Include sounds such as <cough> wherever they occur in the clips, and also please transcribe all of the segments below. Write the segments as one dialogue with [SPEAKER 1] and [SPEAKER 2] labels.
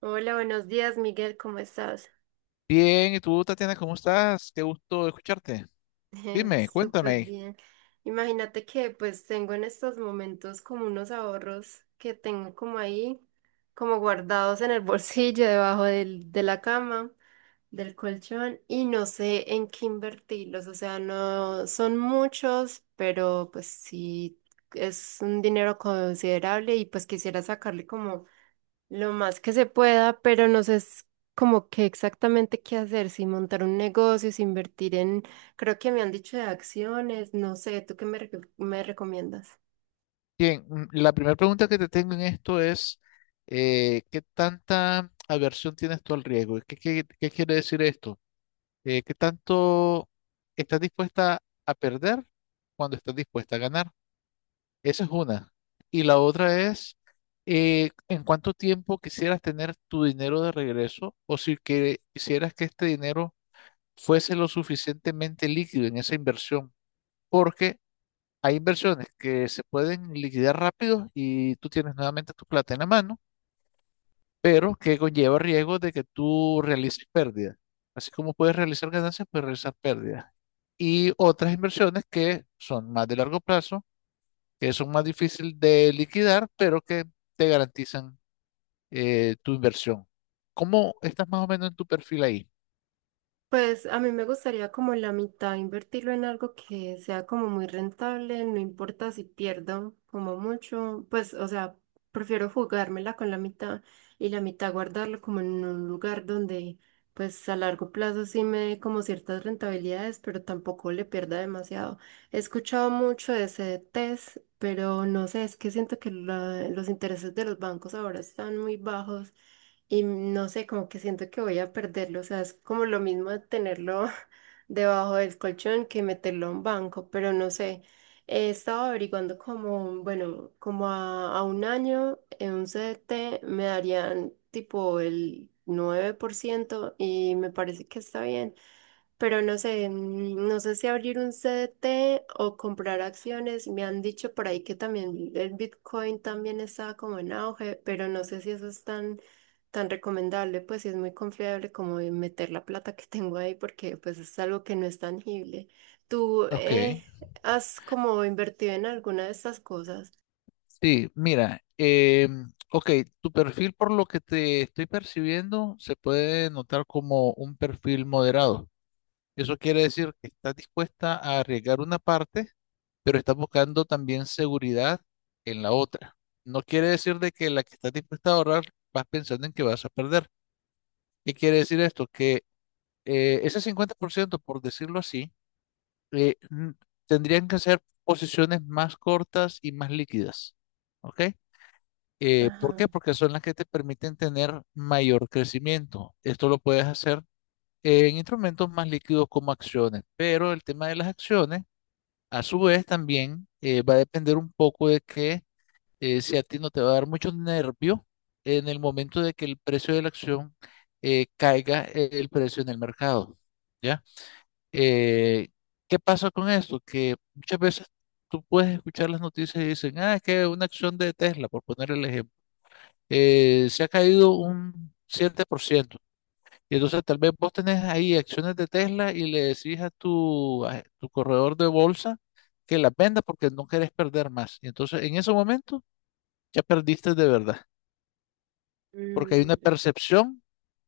[SPEAKER 1] Hola, buenos días, Miguel, ¿cómo estás?
[SPEAKER 2] Bien, ¿y tú, Tatiana, cómo estás? Qué gusto escucharte.
[SPEAKER 1] <laughs>
[SPEAKER 2] Dime,
[SPEAKER 1] Súper
[SPEAKER 2] cuéntame.
[SPEAKER 1] bien. Imagínate que pues tengo en estos momentos como unos ahorros que tengo como ahí, como guardados en el <laughs> bolsillo, debajo de la cama, del colchón, y no sé en qué invertirlos. O sea, no son muchos, pero pues sí es un dinero considerable y pues quisiera sacarle como lo más que se pueda, pero no sé, es como qué exactamente qué hacer, si montar un negocio, si invertir en, creo que me han dicho de acciones, no sé, ¿tú qué me recomiendas?
[SPEAKER 2] Bien, la primera pregunta que te tengo en esto es, ¿qué tanta aversión tienes tú al riesgo? ¿Qué, qué quiere decir esto? ¿Qué tanto estás dispuesta a perder cuando estás dispuesta a ganar? Esa es una. Y la otra es, ¿en cuánto tiempo quisieras tener tu dinero de regreso? O si que, quisieras que este dinero fuese lo suficientemente líquido en esa inversión porque hay inversiones que se pueden liquidar rápido y tú tienes nuevamente tu plata en la mano, pero que conlleva riesgo de que tú realices pérdidas. Así como puedes realizar ganancias, puedes realizar pérdidas. Y otras inversiones que son más de largo plazo, que son más difíciles de liquidar, pero que te garantizan tu inversión. ¿Cómo estás más o menos en tu perfil ahí?
[SPEAKER 1] Pues a mí me gustaría como la mitad invertirlo en algo que sea como muy rentable, no importa si pierdo como mucho, pues o sea, prefiero jugármela con la mitad y la mitad guardarlo como en un lugar donde pues a largo plazo sí me dé como ciertas rentabilidades, pero tampoco le pierda demasiado. He escuchado mucho de ese test, pero no sé, es que siento que los intereses de los bancos ahora están muy bajos y no sé, como que siento que voy a perderlo, o sea, es como lo mismo de tenerlo <laughs> debajo del colchón que meterlo a un banco, pero no sé, he estado averiguando como, bueno, como a un año en un CDT me darían tipo el 9% y me parece que está bien. Pero no sé si abrir un CDT o comprar acciones. Me han dicho por ahí que también el Bitcoin también estaba como en auge, pero no sé si eso es tan, tan recomendable, pues si es muy confiable como de meter la plata que <laughs> tengo ahí porque pues es algo que no es tangible. ¿Tú
[SPEAKER 2] Ok.
[SPEAKER 1] has como invertido en alguna de estas cosas?
[SPEAKER 2] Sí, mira, ok, tu perfil por lo que te estoy percibiendo se puede notar como un perfil moderado. Eso quiere decir que estás dispuesta a arriesgar una parte, pero estás buscando también seguridad en la otra. No quiere decir de que la que estás dispuesta a ahorrar vas pensando en que vas a perder. ¿Qué quiere decir esto? Que ese 50%, por ciento, por decirlo así, eh, n- tendrían que ser posiciones más cortas y más líquidas. ¿Ok? ¿Por
[SPEAKER 1] Ajá.
[SPEAKER 2] qué? Porque son las que te permiten tener mayor crecimiento. Esto lo puedes hacer en instrumentos más líquidos como acciones, pero el tema de las acciones, a su vez, también va a depender un poco de que si a ti no te va a dar mucho nervio en el momento de que el precio de la acción caiga el precio en el mercado. ¿Ya? Eh, ¿qué pasa con esto? Que muchas veces tú puedes escuchar las noticias y dicen, ah, es que una acción de Tesla, por poner el ejemplo se ha caído un 7%. Y entonces tal vez vos tenés ahí acciones de Tesla y le decís a tu corredor de bolsa que las venda porque no querés perder más. Y entonces en ese momento ya perdiste de verdad, porque hay una
[SPEAKER 1] Mm.
[SPEAKER 2] percepción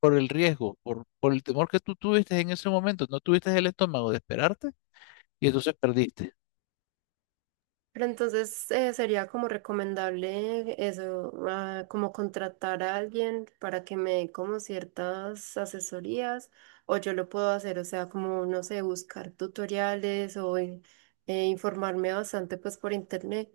[SPEAKER 2] por el riesgo, por el temor que tú tuviste en ese momento, no tuviste el estómago de esperarte y entonces perdiste.
[SPEAKER 1] Pero entonces, sería como recomendable eso, ah, como contratar a alguien para que me dé como ciertas asesorías o yo lo puedo hacer, o sea, como, no sé, buscar tutoriales o informarme bastante pues por internet,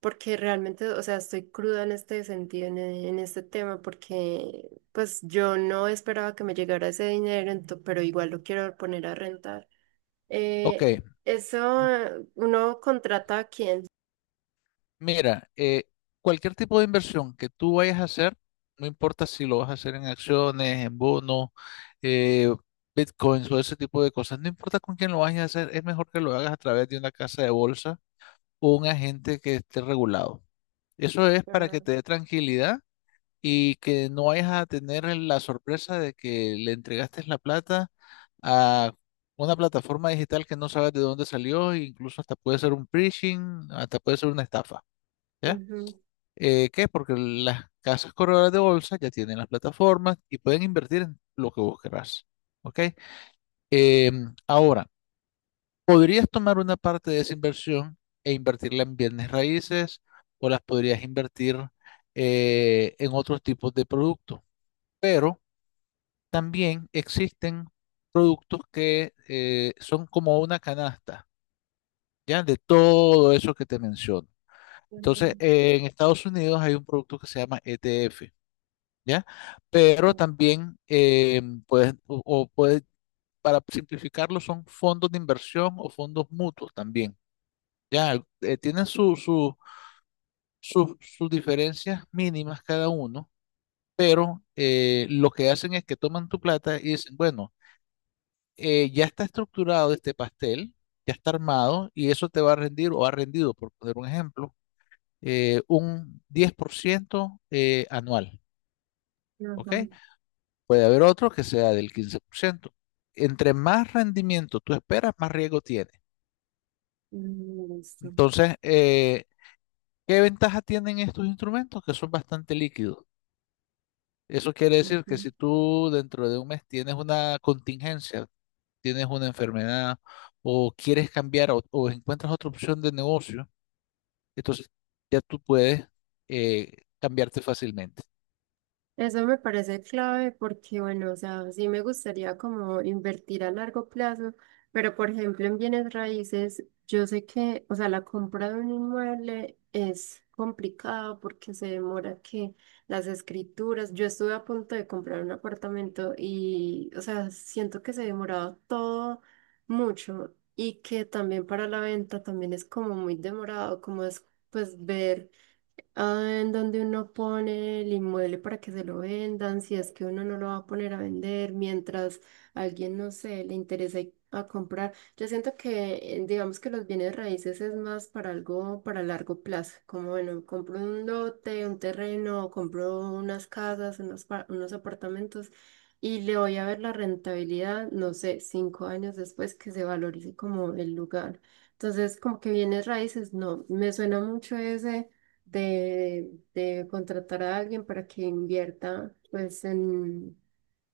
[SPEAKER 1] porque realmente, o sea, estoy cruda en este sentido, en, en este tema, porque pues yo no esperaba que me llegara ese dinero, pero igual lo quiero poner a rentar.
[SPEAKER 2] Ok.
[SPEAKER 1] Eso, ¿uno contrata a quién?
[SPEAKER 2] Mira, cualquier tipo de inversión que tú vayas a hacer, no importa si lo vas a hacer en acciones, en bonos, eh, bitcoins o ese tipo de cosas, no importa con quién lo vayas a hacer, es mejor que lo hagas a través de una casa de bolsa o un agente que esté regulado. Eso es para que
[SPEAKER 1] Ah.
[SPEAKER 2] te dé tranquilidad y que no vayas a tener la sorpresa de que le entregaste la plata a una plataforma digital que no sabes de dónde salió, e incluso hasta puede ser un phishing, hasta puede ser una estafa. ¿Ya?
[SPEAKER 1] Ujú,
[SPEAKER 2] ¿Qué? Porque las casas corredoras de bolsa ya tienen las plataformas y pueden invertir en lo que vos querrás. ¿Ok? Ahora, podrías tomar una parte de esa inversión e invertirla en bienes raíces o las podrías invertir en otros tipos de productos. Pero también existen productos que son como una canasta, ¿ya? De todo eso que te menciono.
[SPEAKER 1] ujú,
[SPEAKER 2] Entonces, en Estados Unidos hay un producto que se llama ETF. ¿Ya? Pero
[SPEAKER 1] ujú,
[SPEAKER 2] también puedes, o puedes, para simplificarlo, son fondos de inversión o fondos mutuos también, ¿ya? Tienen sus diferencias mínimas cada uno, pero lo que hacen es que toman tu plata y dicen, bueno, ya está estructurado este pastel, ya está armado y eso te va a rendir o ha rendido, por poner un ejemplo, un 10% anual, ¿ok?
[SPEAKER 1] ujú.
[SPEAKER 2] Puede haber otro que sea del 15%. Entre más rendimiento tú esperas, más riesgo tiene.
[SPEAKER 1] Mm. Listo.
[SPEAKER 2] Entonces, ¿qué ventaja tienen estos instrumentos? Que son bastante líquidos. Eso quiere decir
[SPEAKER 1] Ujú.
[SPEAKER 2] que si tú dentro de un mes tienes una contingencia, tienes una enfermedad o quieres cambiar o encuentras otra opción de negocio, entonces ya tú puedes cambiarte fácilmente.
[SPEAKER 1] Eso me parece clave porque, bueno, o sea, sí me gustaría como invertir a largo plazo, pero por ejemplo en bienes raíces, yo sé que, o sea, la compra de un inmueble es complicado porque se demora que las escrituras, yo estuve a punto de comprar un apartamento y, o sea, siento que se demoraba todo mucho y que también para la venta también es como muy demorado, como es pues ver ah, en donde uno pone el inmueble para que se lo vendan, si es que uno no lo va a poner a vender, mientras a alguien, no sé, le interesa a comprar. Yo siento que, digamos que los bienes raíces es más para algo, para largo plazo, como bueno, compro un lote, un terreno, compro unas casas, unos, unos apartamentos y le voy a ver la rentabilidad, no sé, 5 años después que se valorice como el lugar. Entonces, como que bienes raíces, no, me suena mucho ese de contratar a alguien para que invierta pues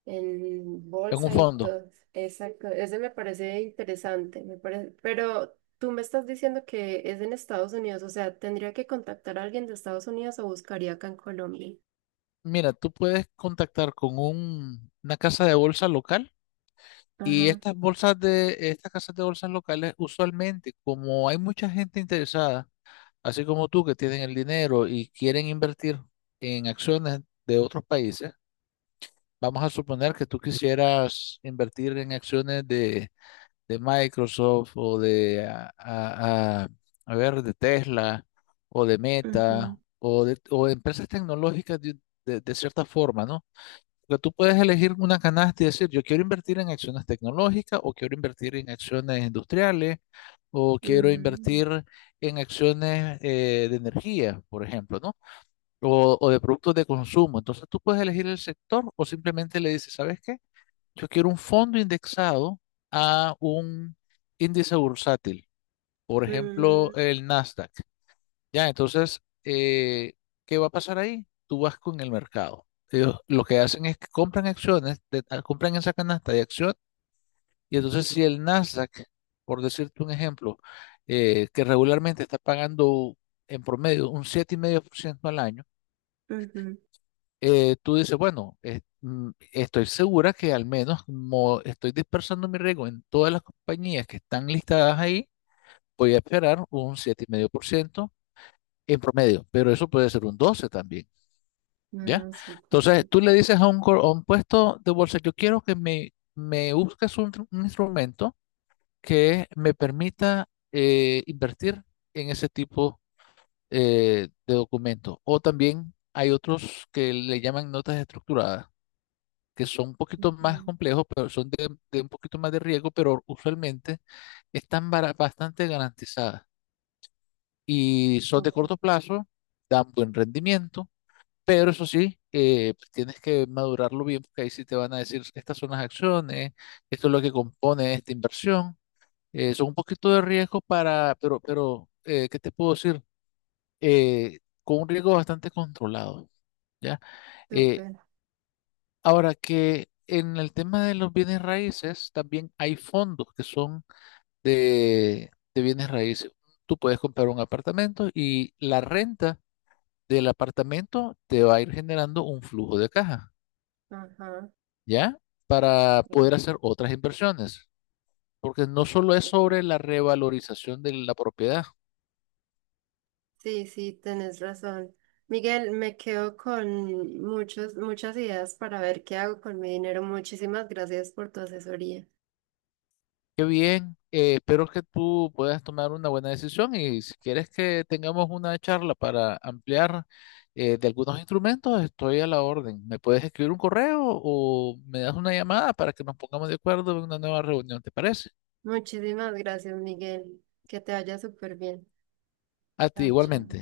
[SPEAKER 1] en
[SPEAKER 2] En un
[SPEAKER 1] bolsa y
[SPEAKER 2] fondo,
[SPEAKER 1] todo. Exacto, ese me parece interesante, me parece, pero tú me estás diciendo que es en Estados Unidos, o sea, tendría que contactar a alguien de Estados Unidos o buscaría acá en Colombia.
[SPEAKER 2] mira, tú puedes contactar con una casa de bolsa local. Y
[SPEAKER 1] Ajá.
[SPEAKER 2] estas bolsas estas casas de bolsas locales, usualmente, como hay mucha gente interesada, así como tú que tienen el dinero y quieren invertir en acciones de otros países, vamos a suponer que tú quisieras invertir en acciones de Microsoft o de, a ver, de Tesla o de
[SPEAKER 1] Ujú.
[SPEAKER 2] Meta o o empresas tecnológicas de cierta forma, ¿no? Porque tú puedes elegir una canasta y decir, yo quiero invertir en acciones tecnológicas o quiero invertir en acciones industriales o quiero
[SPEAKER 1] Mm.
[SPEAKER 2] invertir en acciones de energía, por ejemplo, ¿no? O de productos de consumo. Entonces tú puedes elegir el sector o simplemente le dices, ¿sabes qué? Yo quiero un fondo indexado a un índice bursátil, por ejemplo,
[SPEAKER 1] Mm.
[SPEAKER 2] el Nasdaq. Ya, entonces, ¿qué va a pasar ahí? Tú vas con el mercado. Ellos lo que hacen es que compran acciones, compran esa canasta de acción, y entonces si el Nasdaq, por decirte un ejemplo, que regularmente está pagando en promedio un 7,5% al año,
[SPEAKER 1] Ujú.
[SPEAKER 2] tú dices, bueno, estoy segura que al menos como estoy dispersando mi riesgo en todas las compañías que están listadas ahí, voy a esperar un 7,5% en promedio, pero eso puede ser un 12 también. ¿Ya?
[SPEAKER 1] Ah, súper,
[SPEAKER 2] Entonces,
[SPEAKER 1] sí.
[SPEAKER 2] tú le dices a a un puesto de bolsa, yo quiero que me busques un instrumento que me permita invertir en ese tipo de documento. O también hay otros que le llaman notas estructuradas, que son un poquito más
[SPEAKER 1] Ujú.
[SPEAKER 2] complejos, pero son de un poquito más de riesgo, pero usualmente están bastante garantizadas y son de
[SPEAKER 1] Súper,
[SPEAKER 2] corto plazo, dan buen rendimiento pero eso sí, tienes que madurarlo bien, porque ahí sí te van a decir, estas son las acciones, esto es lo que compone esta inversión. Son un poquito de riesgo para, pero ¿qué te puedo decir? Eh, con un riesgo bastante controlado, ¿ya? Eh,
[SPEAKER 1] súper.
[SPEAKER 2] ahora que en el tema de los bienes raíces, también hay fondos que son de bienes raíces. Tú puedes comprar un apartamento y la renta del apartamento te va a ir generando un flujo de caja.
[SPEAKER 1] Ajá.
[SPEAKER 2] ¿Ya? Para
[SPEAKER 1] Mm,
[SPEAKER 2] poder hacer otras inversiones, porque no solo es sobre
[SPEAKER 1] súper.
[SPEAKER 2] la revalorización de la propiedad.
[SPEAKER 1] Sí, sí, tenés razón. Miguel, me quedo con muchos, muchas ideas para ver qué hago con mi dinero. Muchísimas gracias por tu asesoría.
[SPEAKER 2] Qué bien, espero que tú puedas tomar una buena decisión y si quieres que tengamos una charla para ampliar de algunos instrumentos, estoy a la orden. ¿Me puedes escribir un correo o me das una llamada para que nos pongamos de acuerdo en una nueva reunión? ¿Te parece?
[SPEAKER 1] Muchísimas gracias, Miguel. Que te vaya súper bien.
[SPEAKER 2] A ti
[SPEAKER 1] Chao, chao.
[SPEAKER 2] igualmente.